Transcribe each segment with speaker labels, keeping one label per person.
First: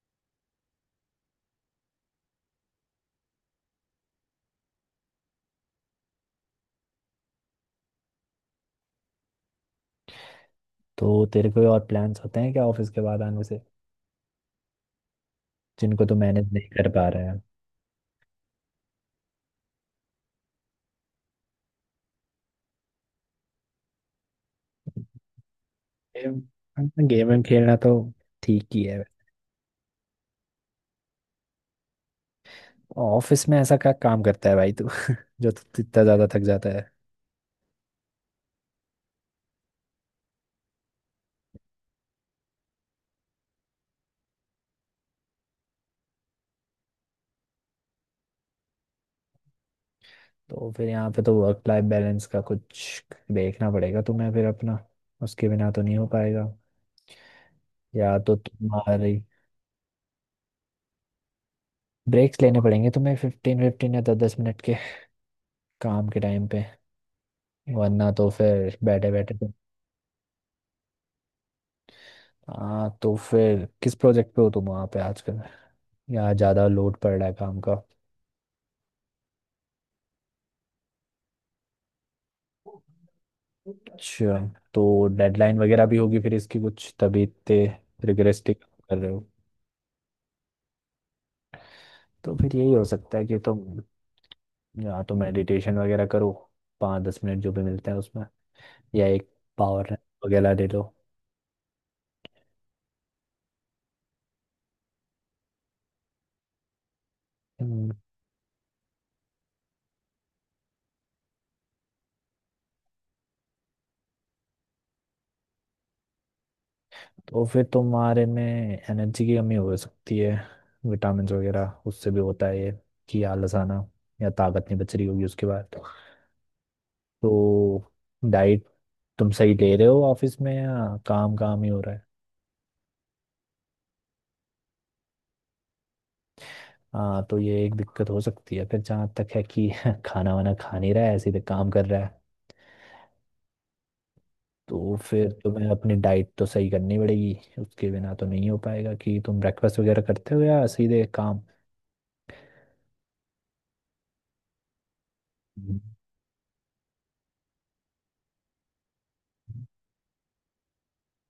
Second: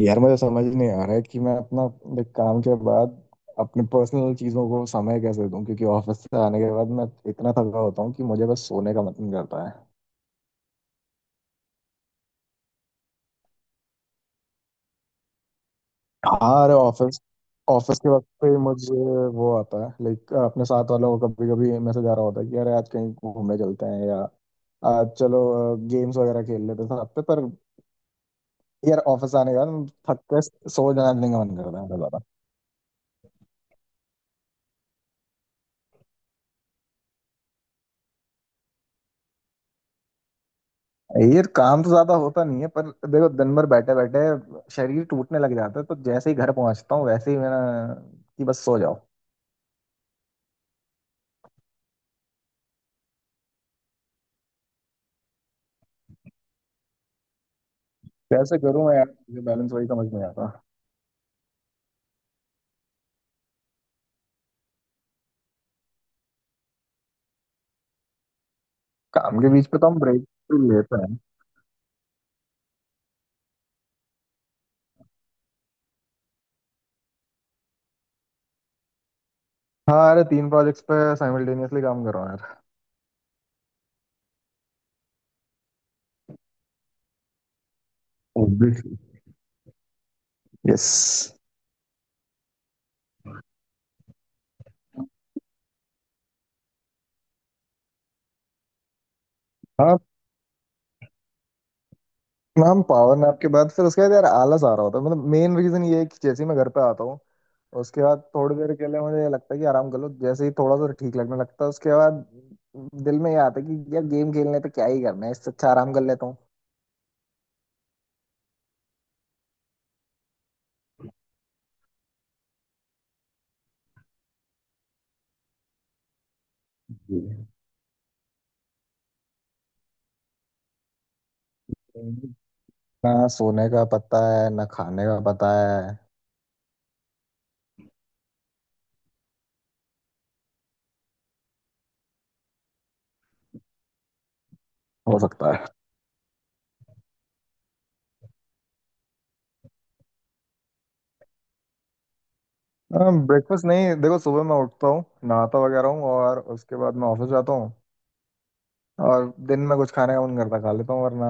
Speaker 1: यार, मुझे समझ नहीं आ रहा है कि मैं अपना काम के बाद अपने पर्सनल चीजों को समय कैसे दूं, क्योंकि ऑफिस से आने के बाद मैं इतना थका होता हूँ कि मुझे बस सोने का मन करता है।
Speaker 2: तो तेरे कोई और प्लान्स होते हैं क्या ऑफिस के बाद आने से जिनको तू मैनेज
Speaker 1: हाँ,
Speaker 2: नहीं
Speaker 1: अरे
Speaker 2: कर पा
Speaker 1: ऑफिस
Speaker 2: रहे हैं।
Speaker 1: ऑफिस के वक्त पे मुझे वो आता है अपने साथ वालों को कभी कभी मैसेज आ रहा होता है कि अरे, आज कहीं घूमने चलते हैं, या आज चलो गेम्स वगैरह खेल लेते हैं
Speaker 2: गेम
Speaker 1: साथ पे।
Speaker 2: गेम
Speaker 1: पर
Speaker 2: वेम खेलना तो ठीक ही
Speaker 1: यार,
Speaker 2: है।
Speaker 1: ऑफिस आने के बाद थक के सो जाने का मन करता है।
Speaker 2: ऑफिस में ऐसा क्या काम करता है भाई तू जो तू इतना ज्यादा थक जाता है?
Speaker 1: ये काम तो ज्यादा होता नहीं है, पर देखो, दिन भर बैठे बैठे शरीर टूटने लग जाता है, तो जैसे ही घर पहुंचता हूँ वैसे ही मेरा कि बस सो जाओ।
Speaker 2: तो फिर यहाँ पे तो वर्क लाइफ बैलेंस का कुछ देखना पड़ेगा तुम्हें फिर अपना। उसके बिना तो नहीं हो पाएगा। या तो
Speaker 1: कैसे करूँ मैं यार,
Speaker 2: तुम्हारी
Speaker 1: मुझे बैलेंस वही समझ नहीं आता।
Speaker 2: ब्रेक्स लेने पड़ेंगे तुम्हें 15 15 या 10 10 मिनट के काम के टाइम पे। वरना तो फिर बैठे बैठे
Speaker 1: काम के
Speaker 2: तो।
Speaker 1: बीच पे तो हम ब्रेक लेते हैं।
Speaker 2: हाँ तो फिर किस प्रोजेक्ट पे हो तुम वहाँ पे आजकल? यहाँ ज़्यादा लोड पड़ रहा है काम का?
Speaker 1: हाँ, अरे तीन प्रोजेक्ट्स पे साइमल्टेनियसली काम कर रहा हूँ यार।
Speaker 2: अच्छा। तो डेडलाइन वगैरह भी होगी फिर इसकी कुछ तभी इतने रिग्रेस्टिक
Speaker 1: ऑब्वियसली।
Speaker 2: कर रहे हो।
Speaker 1: यस।
Speaker 2: तो फिर यही हो सकता है कि तुम या तो मेडिटेशन वगैरह करो 5 10 मिनट जो भी मिलते हैं उसमें। या एक पावर
Speaker 1: हाँ।
Speaker 2: नैप वगैरह ले लो।
Speaker 1: हम पावर नैप के बाद, फिर उसके बाद यार आलस आ रहा होता है। मतलब मेन रीजन ये है कि जैसे ही मैं घर पे आता हूँ
Speaker 2: हम्म,
Speaker 1: उसके बाद थोड़ी देर के लिए मुझे लगता है कि आराम कर लो, जैसे ही थोड़ा सा ठीक लगने लगता है उसके बाद दिल में ये आता है कि यार गेम खेलने पे क्या ही करना है, इससे अच्छा आराम कर लेता हूँ।
Speaker 2: तो फिर तुम्हारे में एनर्जी की कमी हो सकती है। विटामिन वगैरह उससे भी होता है ये कि आलस आना या ताकत नहीं बच रही होगी उसके बाद।
Speaker 1: जी।
Speaker 2: तो डाइट तुम सही ले रहे हो ऑफिस में या काम काम ही हो?
Speaker 1: ना सोने का पता है, ना खाने का पता है।
Speaker 2: हाँ तो ये एक दिक्कत हो सकती है फिर जहाँ तक है कि खाना वाना खा नहीं रहा है ऐसे ही काम कर रहा है। तो
Speaker 1: हो
Speaker 2: फिर
Speaker 1: सकता है।
Speaker 2: तुम्हें अपनी डाइट तो सही करनी पड़ेगी। उसके बिना तो नहीं हो पाएगा कि तुम ब्रेकफास्ट वगैरह करते हो या सीधे काम?
Speaker 1: ब्रेकफास्ट नहीं, देखो सुबह मैं उठता हूँ, नहाता
Speaker 2: हम्म।
Speaker 1: वगैरह हूँ और उसके बाद मैं ऑफिस जाता हूँ। और दिन में कुछ खाने का मन करता खा लेता हूँ, वरना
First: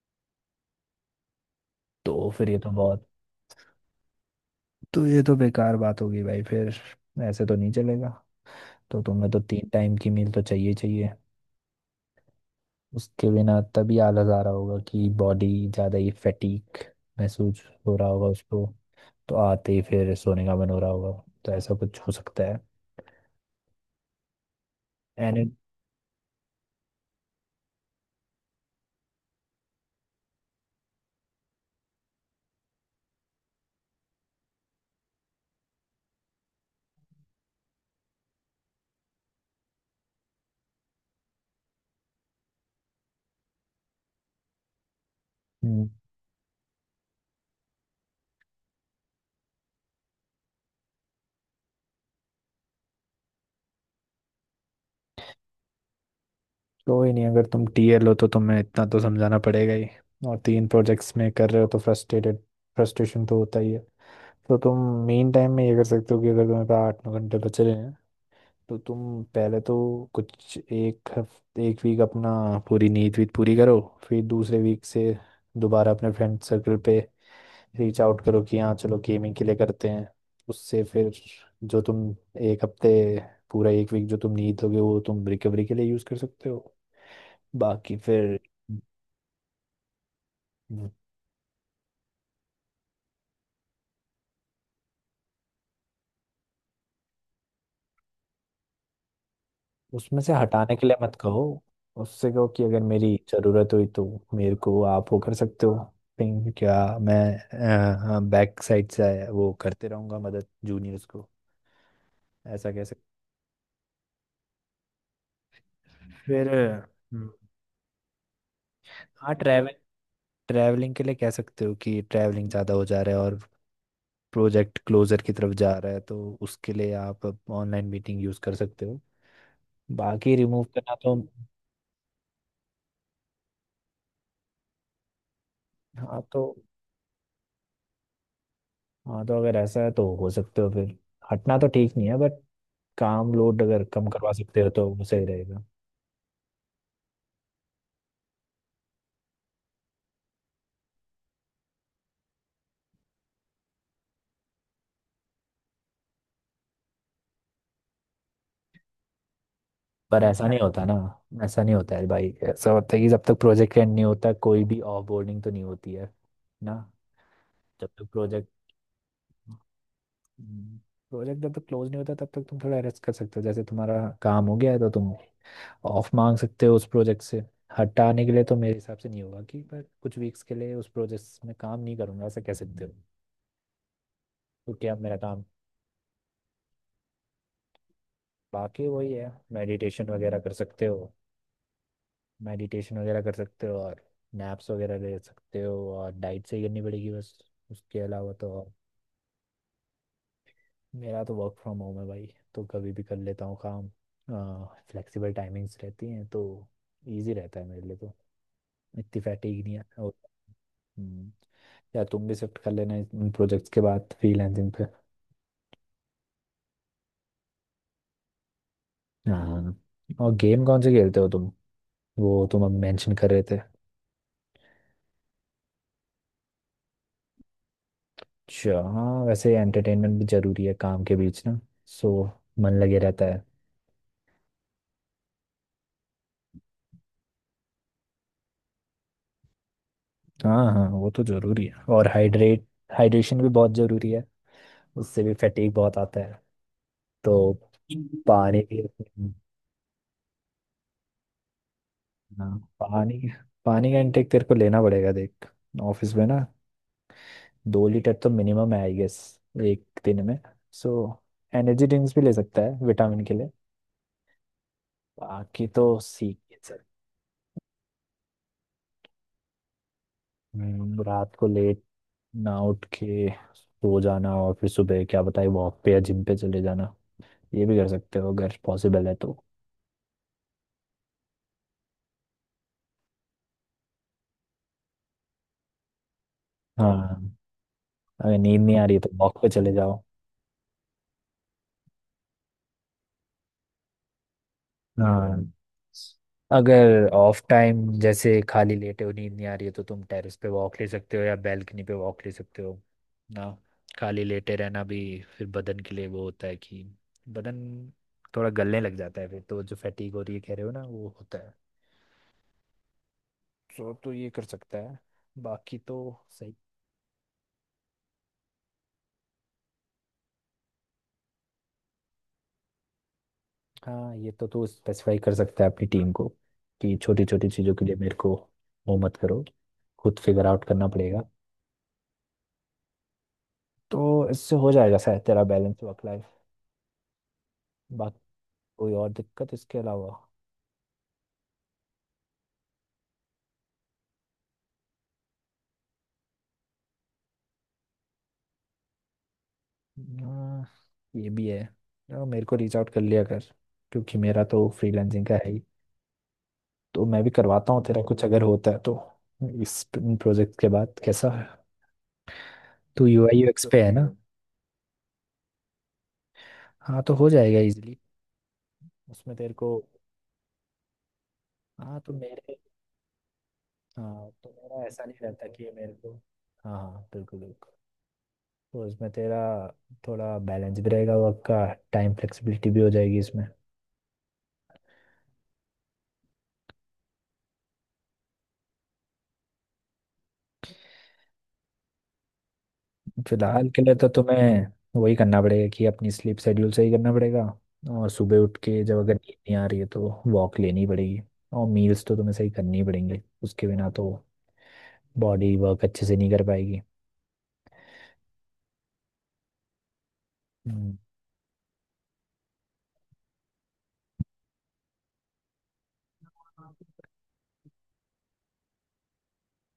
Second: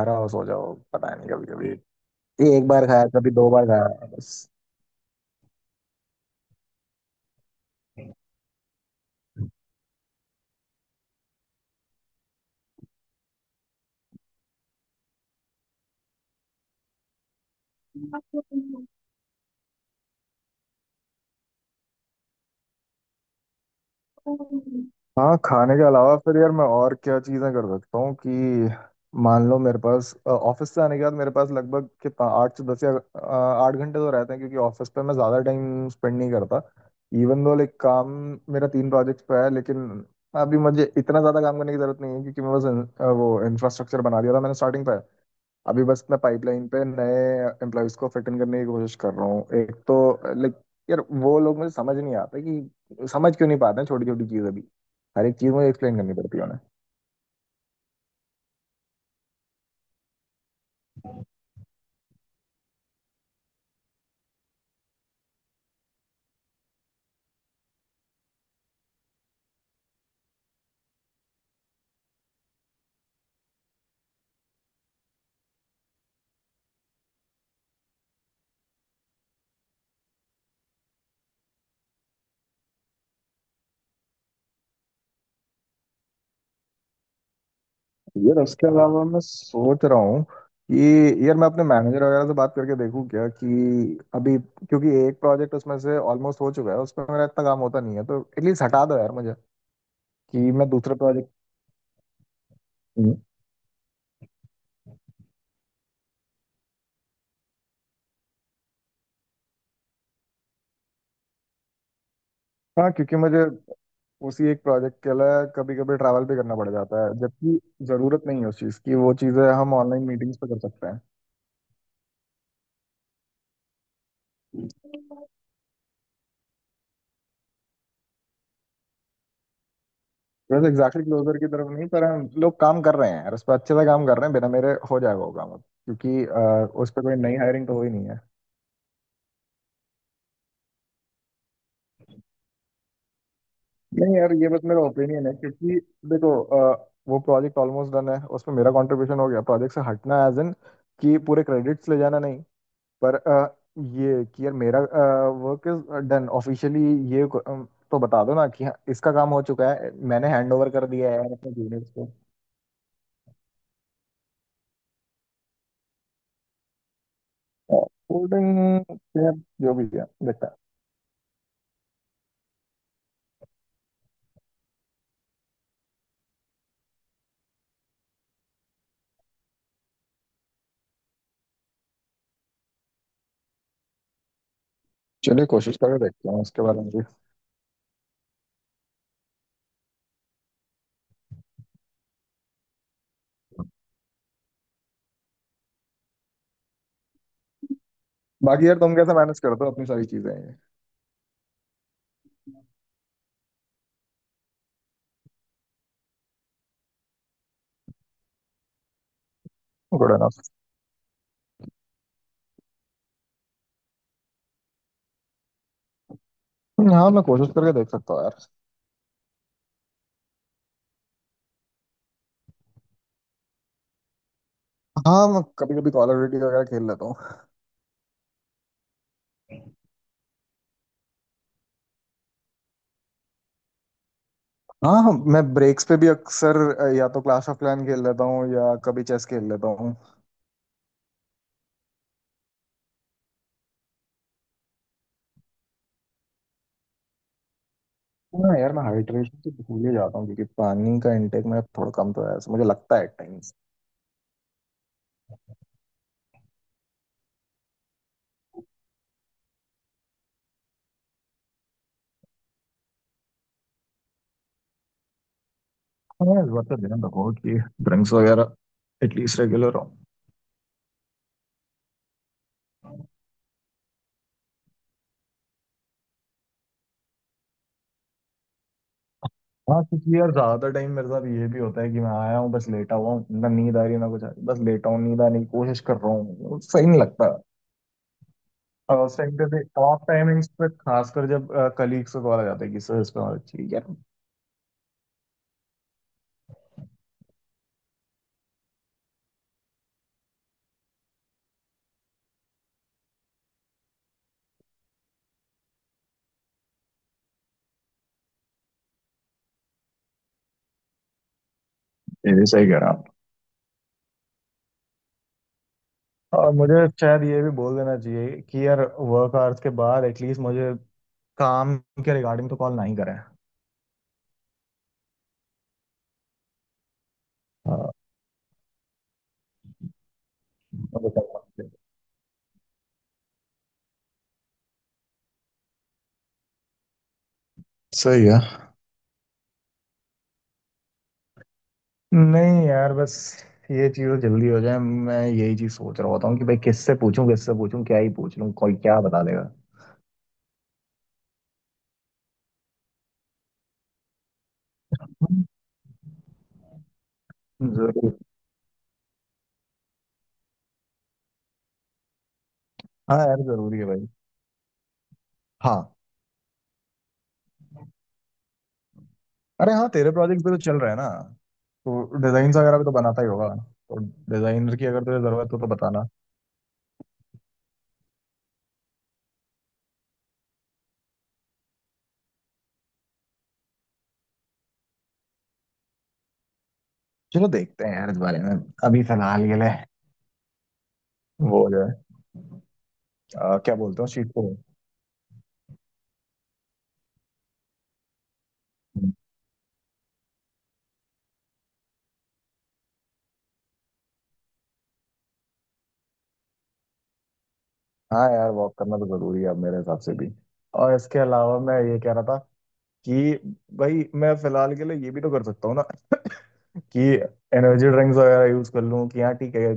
Speaker 1: घर आओ सो जाओ। पता नहीं, कभी कभी
Speaker 2: तो फिर ये
Speaker 1: एक
Speaker 2: तो
Speaker 1: बार खाया,
Speaker 2: बहुत।
Speaker 1: कभी दो बार खाया, बस।
Speaker 2: तो ये तो बेकार बात होगी भाई फिर। ऐसे तो नहीं चलेगा। तो तुम्हें तो 3 टाइम की मील तो चाहिए चाहिए। उसके बिना तभी आलस आ रहा होगा कि बॉडी ज़्यादा ही फैटीक महसूस हो रहा होगा उसको। तो आते ही फिर सोने का मन हो रहा होगा। तो ऐसा कुछ हो सकता है।
Speaker 1: हाँ,
Speaker 2: एनी।
Speaker 1: खाने के अलावा फिर यार मैं और क्या चीज़ें कर सकता हूँ कि मान लो मेरे पास ऑफिस से आने के बाद मेरे पास लगभग 8 से 10 या 8 घंटे तो रहते हैं, क्योंकि ऑफिस पे मैं ज़्यादा टाइम स्पेंड नहीं करता। इवन दो, काम मेरा तीन प्रोजेक्ट्स पे है, लेकिन अभी मुझे इतना ज़्यादा काम करने की ज़रूरत नहीं है, क्योंकि मैं बस वो इंफ्रास्ट्रक्चर बना दिया था मैंने स्टार्टिंग पे। अभी
Speaker 2: हम्म,
Speaker 1: बस मैं पाइपलाइन पे नए एम्प्लॉयज को फिट इन करने की कोशिश कर रहा हूँ। एक तो लाइक यार, वो लोग मुझे समझ नहीं आता कि समझ क्यों नहीं पाते हैं छोटी छोटी चीज़ें भी। हर एक चीज़ मुझे एक्सप्लेन करनी पड़ती है उन्हें।
Speaker 2: कोई नहीं। अगर तुम टीएल हो तो तुम्हें इतना तो समझाना पड़ेगा ही। और तीन प्रोजेक्ट्स में कर रहे हो तो फ्रस्ट्रेटेड फ्रस्ट्रेशन तो होता ही है। तो तुम मेन टाइम में ये कर सकते हो कि अगर तुम्हारे पास 8 9 घंटे बच रहे हैं तो तुम पहले तो कुछ एक हफ्ते एक वीक अपना पूरी नींद वीत पूरी करो। फिर दूसरे वीक से दोबारा अपने फ्रेंड सर्कल पे रीच आउट करो कि हाँ चलो गेमिंग के लिए करते हैं। उससे फिर जो तुम एक हफ्ते पूरा एक वीक जो तुम नहीं दोगे वो तुम रिकवरी के लिए यूज़ कर सकते हो बाकी फिर।
Speaker 1: यार, उसके अलावा मैं सोच रहा हूँ
Speaker 2: हम्म,
Speaker 1: कि यार मैं अपने मैनेजर वगैरह से बात करके देखूँ क्या, कि अभी, क्योंकि एक प्रोजेक्ट उसमें से ऑलमोस्ट हो चुका है, उस पर मेरा इतना काम होता नहीं है, तो एटलीस्ट हटा दो यार मुझे
Speaker 2: उसमें से
Speaker 1: कि मैं
Speaker 2: हटाने के
Speaker 1: दूसरे
Speaker 2: लिए मत
Speaker 1: प्रोजेक्ट।
Speaker 2: कहो। उससे कहो कि अगर मेरी ज़रूरत हुई तो मेरे को आप वो कर सकते हो। थिंक क्या। मैं बैक साइड से वो करते रहूँगा मदद जूनियर्स को। ऐसा कह
Speaker 1: हाँ,
Speaker 2: सकते
Speaker 1: क्योंकि मुझे उसी एक प्रोजेक्ट के लिए कभी कभी
Speaker 2: हो।
Speaker 1: ट्रैवल भी
Speaker 2: फिर
Speaker 1: करना पड़ जाता है, जबकि जरूरत नहीं है उस चीज़ की, वो
Speaker 2: हाँ
Speaker 1: चीज़ें
Speaker 2: ट्रैवल।
Speaker 1: हम ऑनलाइन मीटिंग्स पे कर सकते
Speaker 2: ट्रैवलिंग
Speaker 1: हैं।
Speaker 2: के लिए कह सकते हो कि ट्रैवलिंग ज़्यादा हो जा रहा है और प्रोजेक्ट क्लोजर की तरफ जा रहा है तो उसके लिए आप ऑनलाइन मीटिंग यूज़ कर सकते हो। बाकी रिमूव
Speaker 1: वैसे
Speaker 2: करना
Speaker 1: एग्जैक्टली
Speaker 2: तो।
Speaker 1: क्लोजर की तरफ नहीं, पर हम लोग काम कर रहे हैं यार, उस पर अच्छे से काम कर रहे हैं, बिना मेरे हो जाएगा वो काम अब,
Speaker 2: हाँ
Speaker 1: क्योंकि
Speaker 2: तो
Speaker 1: उस पर कोई नई हायरिंग तो हो ही नहीं है।
Speaker 2: अगर ऐसा है तो हो सकते हो फिर। हटना तो ठीक नहीं है बट काम लोड अगर कम
Speaker 1: नहीं
Speaker 2: करवा
Speaker 1: यार, ये
Speaker 2: सकते
Speaker 1: बस
Speaker 2: हो
Speaker 1: मेरा
Speaker 2: तो वो सही
Speaker 1: ओपिनियन है।
Speaker 2: रहेगा।
Speaker 1: क्योंकि देखो, वो प्रोजेक्ट ऑलमोस्ट डन है, उसमें मेरा कंट्रीब्यूशन हो गया। प्रोजेक्ट से हटना, एज इन कि पूरे क्रेडिट्स ले जाना, नहीं। पर ये कि यार, मेरा वर्क इज डन ऑफिशियली। ये को- अ, तो बता दो ना कि हाँ, इसका काम हो चुका है,
Speaker 2: पर
Speaker 1: मैंने
Speaker 2: ऐसा
Speaker 1: हैंड
Speaker 2: नहीं
Speaker 1: ओवर
Speaker 2: होता
Speaker 1: कर
Speaker 2: ना।
Speaker 1: दिया है यार अपने
Speaker 2: ऐसा नहीं
Speaker 1: जूनियर्स
Speaker 2: होता
Speaker 1: को।
Speaker 2: है भाई। ऐसा होता है कि जब तक प्रोजेक्ट एंड नहीं होता कोई भी ऑफ बोर्डिंग तो नहीं होती है ना। जब तक प्रोजेक्ट
Speaker 1: होल्डिंग जो भी है देखता है।
Speaker 2: प्रोजेक्ट जब तक क्लोज नहीं होता तब तक तुम थोड़ा रेस्ट कर सकते हो। जैसे तुम्हारा काम हो गया है तो तुम ऑफ मांग सकते हो उस प्रोजेक्ट से हटाने के लिए तो मेरे हिसाब से नहीं होगा कि पर कुछ वीक्स के लिए उस प्रोजेक्ट में काम नहीं करूंगा ऐसा कह सकते हो क्योंकि अब मेरा काम।
Speaker 1: चलिए, कोशिश करके देखते हैं उसके बारे में भी।
Speaker 2: बाकी वही है मेडिटेशन वगैरह कर सकते हो और नैप्स वगैरह ले सकते हो और डाइट सही करनी पड़ेगी बस। उसके अलावा तो
Speaker 1: बाकी
Speaker 2: और-
Speaker 1: यार, तुम कैसे मैनेज करते हो अपनी सारी चीजें?
Speaker 2: मेरा तो वर्क फ्रॉम होम है भाई। तो कभी भी कर लेता हूँ काम। फ्लेक्सिबल टाइमिंग्स रहती हैं तो इजी रहता है मेरे लिए तो। इतनी फैटिग नहीं है।
Speaker 1: Good enough.
Speaker 2: हम्म, या तुम भी शिफ्ट कर लेना इन प्रोजेक्ट्स के बाद फ्रीलांसिंग पे।
Speaker 1: हाँ, मैं कोशिश करके देख सकता हूँ यार।
Speaker 2: हाँ। और गेम कौन से खेलते हो तुम? वो तुम अब मेंशन कर रहे थे।
Speaker 1: हाँ, मैं कभी कभी कॉल ऑफ ड्यूटी वगैरह खेल लेता हूँ।
Speaker 2: अच्छा हाँ वैसे एंटरटेनमेंट भी जरूरी है काम के बीच ना। सो मन लगे रहता है।
Speaker 1: हाँ, हाँ, मैं ब्रेक्स पे भी अक्सर या तो क्लाश ऑफ क्लैन खेल लेता हूँ या कभी चेस खेल लेता हूँ।
Speaker 2: हाँ हाँ वो तो जरूरी है और हाइड्रेट हाइड्रेशन भी बहुत जरूरी है। उससे भी फैटीग बहुत आता है। तो
Speaker 1: हाँ
Speaker 2: पानी
Speaker 1: यार,
Speaker 2: भी।
Speaker 1: मैं हाइड्रेशन तो भूल ही जाता हूँ, क्योंकि पानी का इनटेक मेरा थोड़ा कम तो है, ऐसा
Speaker 2: हाँ
Speaker 1: मुझे लगता है
Speaker 2: पानी
Speaker 1: टाइम्स।
Speaker 2: पानी का इनटेक तेरे को लेना पड़ेगा देख। ऑफिस में ना 2 लीटर तो मिनिमम है आई गेस एक दिन में। सो एनर्जी ड्रिंक्स भी ले सकता है विटामिन के लिए। बाकी तो सीख
Speaker 1: हाँ, इस
Speaker 2: है
Speaker 1: बात का
Speaker 2: सर।
Speaker 1: ध्यान रखो कि ड्रिंक्स वगैरह एटलीस्ट रेगुलर हो।
Speaker 2: रात को लेट ना उठ के सो जाना और फिर सुबह क्या बताए वॉक पे या जिम पे चले जाना। ये भी कर सकते हो अगर पॉसिबल है तो।
Speaker 1: हाँ, क्योंकि यार ज्यादा टाइम मेरे साथ ये भी होता है कि मैं आया हूँ, बस लेटा हुआ हूँ, ना नींद आ रही है ना कुछ आ रही, बस लेटा हूँ, नींद आने की कोशिश कर रहा हूँ, सही नहीं
Speaker 2: हाँ
Speaker 1: लगता।
Speaker 2: अगर नींद नहीं आ रही
Speaker 1: और
Speaker 2: है तो
Speaker 1: उस टाइम
Speaker 2: वॉक
Speaker 1: पे
Speaker 2: पे
Speaker 1: भी,
Speaker 2: चले जाओ।
Speaker 1: ऑफ टाइमिंग्स पे खासकर, जब कलीग्स को कॉल आ जाता है कि सर, इस पे हमारा चाहिए यार।
Speaker 2: हाँ अगर ऑफ टाइम जैसे खाली लेटे हो नींद नहीं आ रही है तो तुम टेरेस पे वॉक ले सकते हो या बैल्कनी पे वॉक ले सकते हो ना। खाली लेटे रहना भी फिर बदन के लिए वो होता है कि बदन थोड़ा गलने लग जाता है फिर तो जो फैटीग हो रही है कह रहे हो ना वो होता है।
Speaker 1: ये भी सही कह रहा।
Speaker 2: तो ये कर सकता है। बाकी तो
Speaker 1: और
Speaker 2: सही।
Speaker 1: मुझे शायद ये भी बोल देना चाहिए कि यार, वर्क आवर्स के बाद एटलीस्ट मुझे काम के रिगार्डिंग तो कॉल नहीं करें।
Speaker 2: हाँ ये तो तू स्पेसिफाई कर सकता है अपनी टीम को कि छोटी छोटी चीज़ों के
Speaker 1: हाँ,
Speaker 2: लिए मेरे को वो मत करो। खुद फिगर आउट करना
Speaker 1: मुझे
Speaker 2: पड़ेगा।
Speaker 1: करना चाहिए।
Speaker 2: तो इससे हो जाएगा शायद तेरा बैलेंस वर्क लाइफ। बाकी
Speaker 1: सही है।
Speaker 2: कोई और दिक्कत इसके अलावा?
Speaker 1: नहीं यार, बस ये चीज़ जल्दी हो जाए, मैं यही चीज़ सोच रहा होता हूँ कि भाई किससे पूछूं, किससे पूछूं, क्या ही पूछ लूं, कोई क्या बता देगा।
Speaker 2: हाँ, ये भी है। हाँ, मेरे को रीच आउट कर लिया कर। क्योंकि मेरा तो फ्रीलांसिंग का है ही तो मैं भी करवाता हूँ तेरा
Speaker 1: जरूर।
Speaker 2: कुछ अगर होता है तो। इस प्रोजेक्ट के बाद कैसा है। तू
Speaker 1: हाँ
Speaker 2: यूआई
Speaker 1: यार,
Speaker 2: यूएक्स
Speaker 1: जरूरी
Speaker 2: पे
Speaker 1: है
Speaker 2: है ना?
Speaker 1: भाई। हाँ।
Speaker 2: हाँ तो हो जाएगा इजीली उसमें तेरे को।
Speaker 1: अरे हाँ, तेरे प्रोजेक्ट भी तो चल रहे हैं ना।
Speaker 2: हाँ
Speaker 1: तो
Speaker 2: तो
Speaker 1: डिजाइन
Speaker 2: मेरे
Speaker 1: वगैरह भी तो बनाता ही होगा, तो
Speaker 2: हाँ तो
Speaker 1: डिजाइनर
Speaker 2: मेरा
Speaker 1: की अगर
Speaker 2: ऐसा
Speaker 1: तुझे
Speaker 2: नहीं रहता
Speaker 1: जरूरत हो तो
Speaker 2: कि मेरे
Speaker 1: बताना।
Speaker 2: को। हाँ हाँ बिल्कुल बिल्कुल। तो इसमें तेरा थोड़ा बैलेंस भी रहेगा वर्क का। टाइम फ्लेक्सिबिलिटी भी हो जाएगी इसमें।
Speaker 1: चलो, देखते हैं यार इस बारे में। अभी फिलहाल के लिए वो हो जाए।
Speaker 2: फिलहाल
Speaker 1: क्या
Speaker 2: के लिए
Speaker 1: बोलते हो
Speaker 2: तो
Speaker 1: शीत को।
Speaker 2: तुम्हें वही करना पड़ेगा कि अपनी स्लीप शेड्यूल सही करना पड़ेगा। और सुबह उठ के जब अगर नींद नहीं आ रही है तो वॉक लेनी पड़ेगी। और मील्स तो तुम्हें सही करनी पड़ेंगे उसके बिना तो बॉडी वर्क अच्छे से नहीं कर पाएगी।
Speaker 1: हाँ यार, वॉक करना तो जरूरी है अब मेरे हिसाब से भी। और
Speaker 2: हम्म,
Speaker 1: इसके अलावा मैं ये कह रहा था कि भाई, मैं फिलहाल के लिए ये भी तो कर सकता हूँ ना कि एनर्जी ड्रिंक्स वगैरह यूज कर लूँ, कि हाँ ठीक है,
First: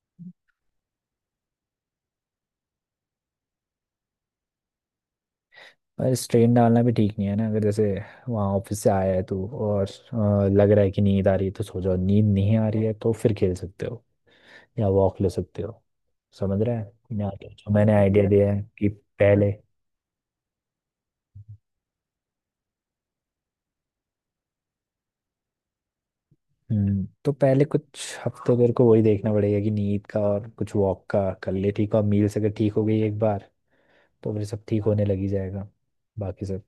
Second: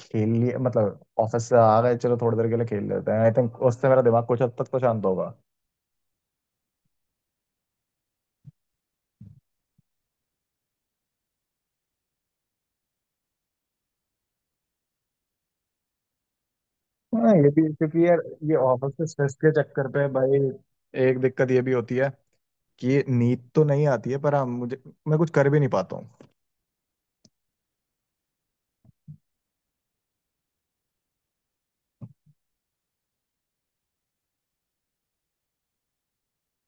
Speaker 1: खेल लिए, मतलब ऑफिस से आ गए, चलो थोड़ी देर के लिए खेल लेते हैं, आई थिंक उससे मेरा दिमाग कुछ हद तक तो शांत होगा।
Speaker 2: और स्ट्रेन डालना भी ठीक नहीं है ना। अगर जैसे वहाँ ऑफिस से आया है तू और लग रहा है कि नींद आ रही है तो सो जाओ। नींद नहीं आ रही है तो फिर खेल सकते हो या वॉक ले सकते हो। समझ रहे हैं ना।
Speaker 1: हाँ,
Speaker 2: तो
Speaker 1: ये भी,
Speaker 2: जो मैंने
Speaker 1: क्योंकि यार,
Speaker 2: आइडिया दिया
Speaker 1: ये
Speaker 2: है कि
Speaker 1: ऑफिस के स्ट्रेस
Speaker 2: पहले।
Speaker 1: के चक्कर पे भाई, एक दिक्कत ये भी होती है कि नींद तो नहीं आती है, पर हाँ, मुझे मैं कुछ कर भी नहीं पाता।
Speaker 2: हम्म, तो पहले कुछ हफ्ते तेरे को वही देखना पड़ेगा कि नींद का और कुछ वॉक का कर ले ठीक है। और मील्स अगर ठीक हो गई एक बार तो फिर सब ठीक होने लगी जाएगा बाकी सब।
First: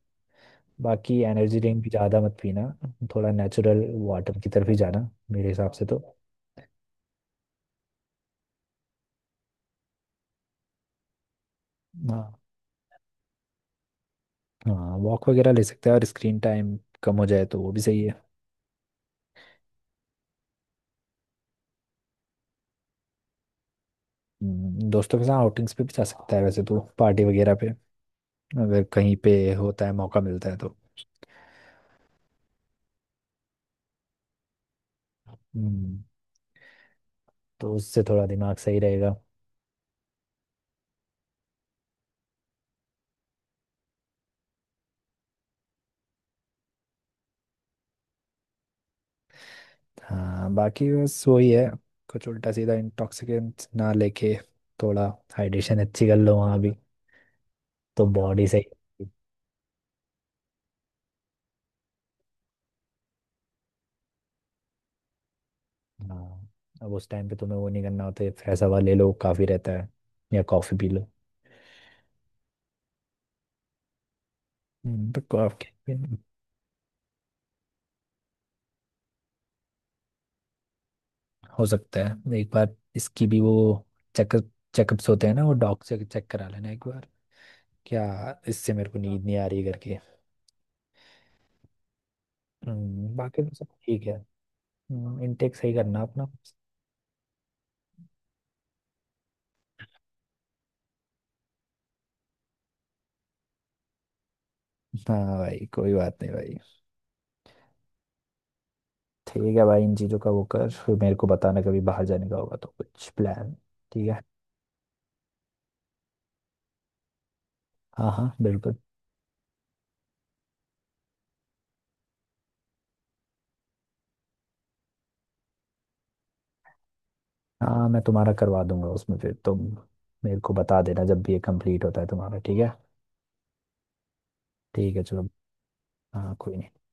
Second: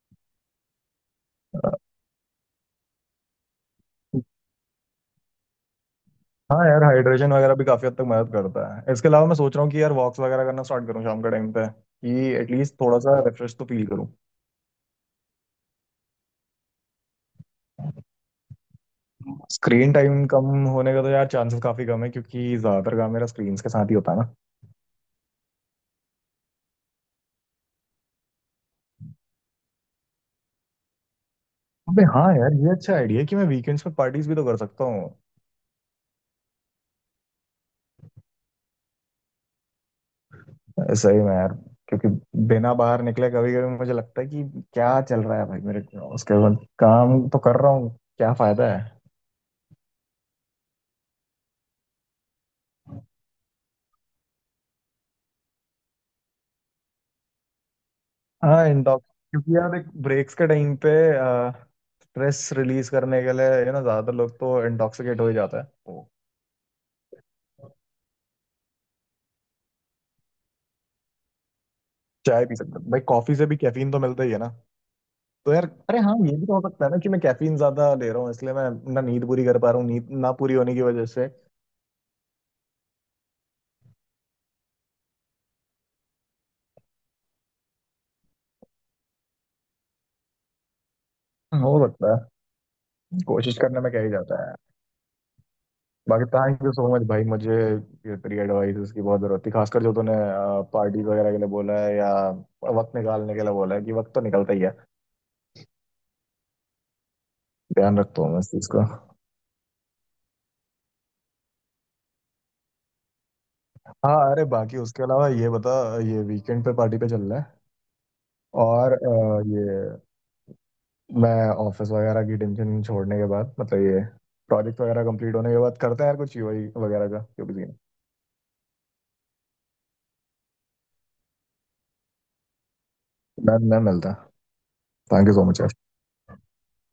Speaker 2: बाकी एनर्जी
Speaker 1: हूँ।
Speaker 2: ड्रिंक भी ज़्यादा मत पीना। थोड़ा नेचुरल वाटर की तरफ ही जाना मेरे हिसाब से तो।
Speaker 1: हाँ यार, हाइड्रेशन वगैरह भी काफी हद तक मदद करता है। इसके अलावा मैं सोच रहा हूँ कि यार, वॉक्स वगैरह करना स्टार्ट करूँ शाम के टाइम पे,
Speaker 2: हाँ
Speaker 1: कि एटलीस्ट थोड़ा सा रिफ्रेश तो फील करूँ।
Speaker 2: हाँ वॉक वगैरह ले सकता है और स्क्रीन टाइम कम हो जाए तो वो भी सही है।
Speaker 1: स्क्रीन टाइम कम होने का तो यार चांसेस काफी कम है, क्योंकि ज्यादातर काम मेरा स्क्रीन के साथ ही होता है ना।
Speaker 2: दोस्तों के साथ आउटिंग्स पे भी जा सकता है वैसे तो पार्टी वगैरह पे अगर कहीं पे होता है मौका मिलता है तो।
Speaker 1: अबे हाँ यार, ये अच्छा आइडिया है कि मैं वीकेंड्स पे पार्टीज भी तो कर सकता हूँ।
Speaker 2: हम्म, तो उससे थोड़ा दिमाग सही रहेगा।
Speaker 1: सही में यार, क्योंकि बिना बाहर निकले कभी कभी मुझे लगता है कि क्या चल रहा है भाई मेरे, उसके बाद काम तो कर रहा हूँ, क्या फायदा है।
Speaker 2: हाँ बाकी बस वही है। कुछ उल्टा सीधा इंटॉक्सिकेंट ना लेके थोड़ा हाइड्रेशन अच्छी कर लो वहाँ भी तो बॉडी सही
Speaker 1: हाँ। इंटॉक्स
Speaker 2: रहेगी।
Speaker 1: क्योंकि यार देख, ब्रेक्स के टाइम पे स्ट्रेस रिलीज करने के लिए यू ना ज्यादातर लोग तो इंटॉक्सिकेट हो ही जाता है तो।
Speaker 2: हाँ अब उस टाइम पे तुम्हें वो नहीं करना होता है। फ्रेश हवा ले लो काफ़ी रहता है। या कॉफ़ी पी लो।
Speaker 1: चाय पी सकते हैं भाई, कॉफी से भी कैफीन तो मिलता ही है ना।
Speaker 2: पर
Speaker 1: तो यार,
Speaker 2: कॉफ़ी
Speaker 1: अरे हाँ,
Speaker 2: भी।
Speaker 1: ये भी तो हो सकता है ना कि मैं कैफीन ज्यादा ले रहा हूँ, इसलिए मैं ना नींद पूरी कर पा रहा हूँ, नींद ना पूरी होने की वजह से।
Speaker 2: हो सकता है एक बार इसकी भी वो चेकअप्स होते हैं ना वो डॉक्टर से चेक करा लेना एक बार। क्या इससे मेरे को नींद नहीं आ रही करके।
Speaker 1: हो सकता है।
Speaker 2: बाकी तो
Speaker 1: कोशिश
Speaker 2: सब
Speaker 1: करने में क्या
Speaker 2: ठीक
Speaker 1: ही
Speaker 2: है।
Speaker 1: जाता है।
Speaker 2: इनटेक सही करना
Speaker 1: बाकी,
Speaker 2: अपना।
Speaker 1: थैंक यू सो मच भाई, मुझे ये तेरी एडवाइस की बहुत जरूरत थी, खासकर जो तूने पार्टी वगैरह के लिए बोला है या वक्त निकालने के लिए बोला है कि वक्त तो निकलता ही है।
Speaker 2: हाँ भाई कोई बात नहीं भाई।
Speaker 1: ध्यान रखता हूँ मैं इस चीज का।
Speaker 2: ठीक है भाई इन चीज़ों का वो कर फिर मेरे को बताना कभी बाहर जाने का होगा तो कुछ प्लान। ठीक
Speaker 1: हाँ,
Speaker 2: है।
Speaker 1: अरे बाकी उसके अलावा ये बता, ये वीकेंड पे पार्टी पे चल रहा है?
Speaker 2: हाँ हाँ बिल्कुल।
Speaker 1: और ये, मैं ऑफिस वगैरह की टेंशन छोड़ने के बाद, मतलब ये प्रोजेक्ट वगैरह कंप्लीट होने के बाद करते हैं यार कुछ यूआई वगैरह का क्यों भी।
Speaker 2: हाँ मैं तुम्हारा करवा दूंगा उसमें फिर तुम मेरे को बता देना जब भी ये कंप्लीट होता है तुम्हारा ठीक है।
Speaker 1: मैं मिलता।
Speaker 2: ठीक है चलो।
Speaker 1: Thank you so much.
Speaker 2: हाँ कोई नहीं।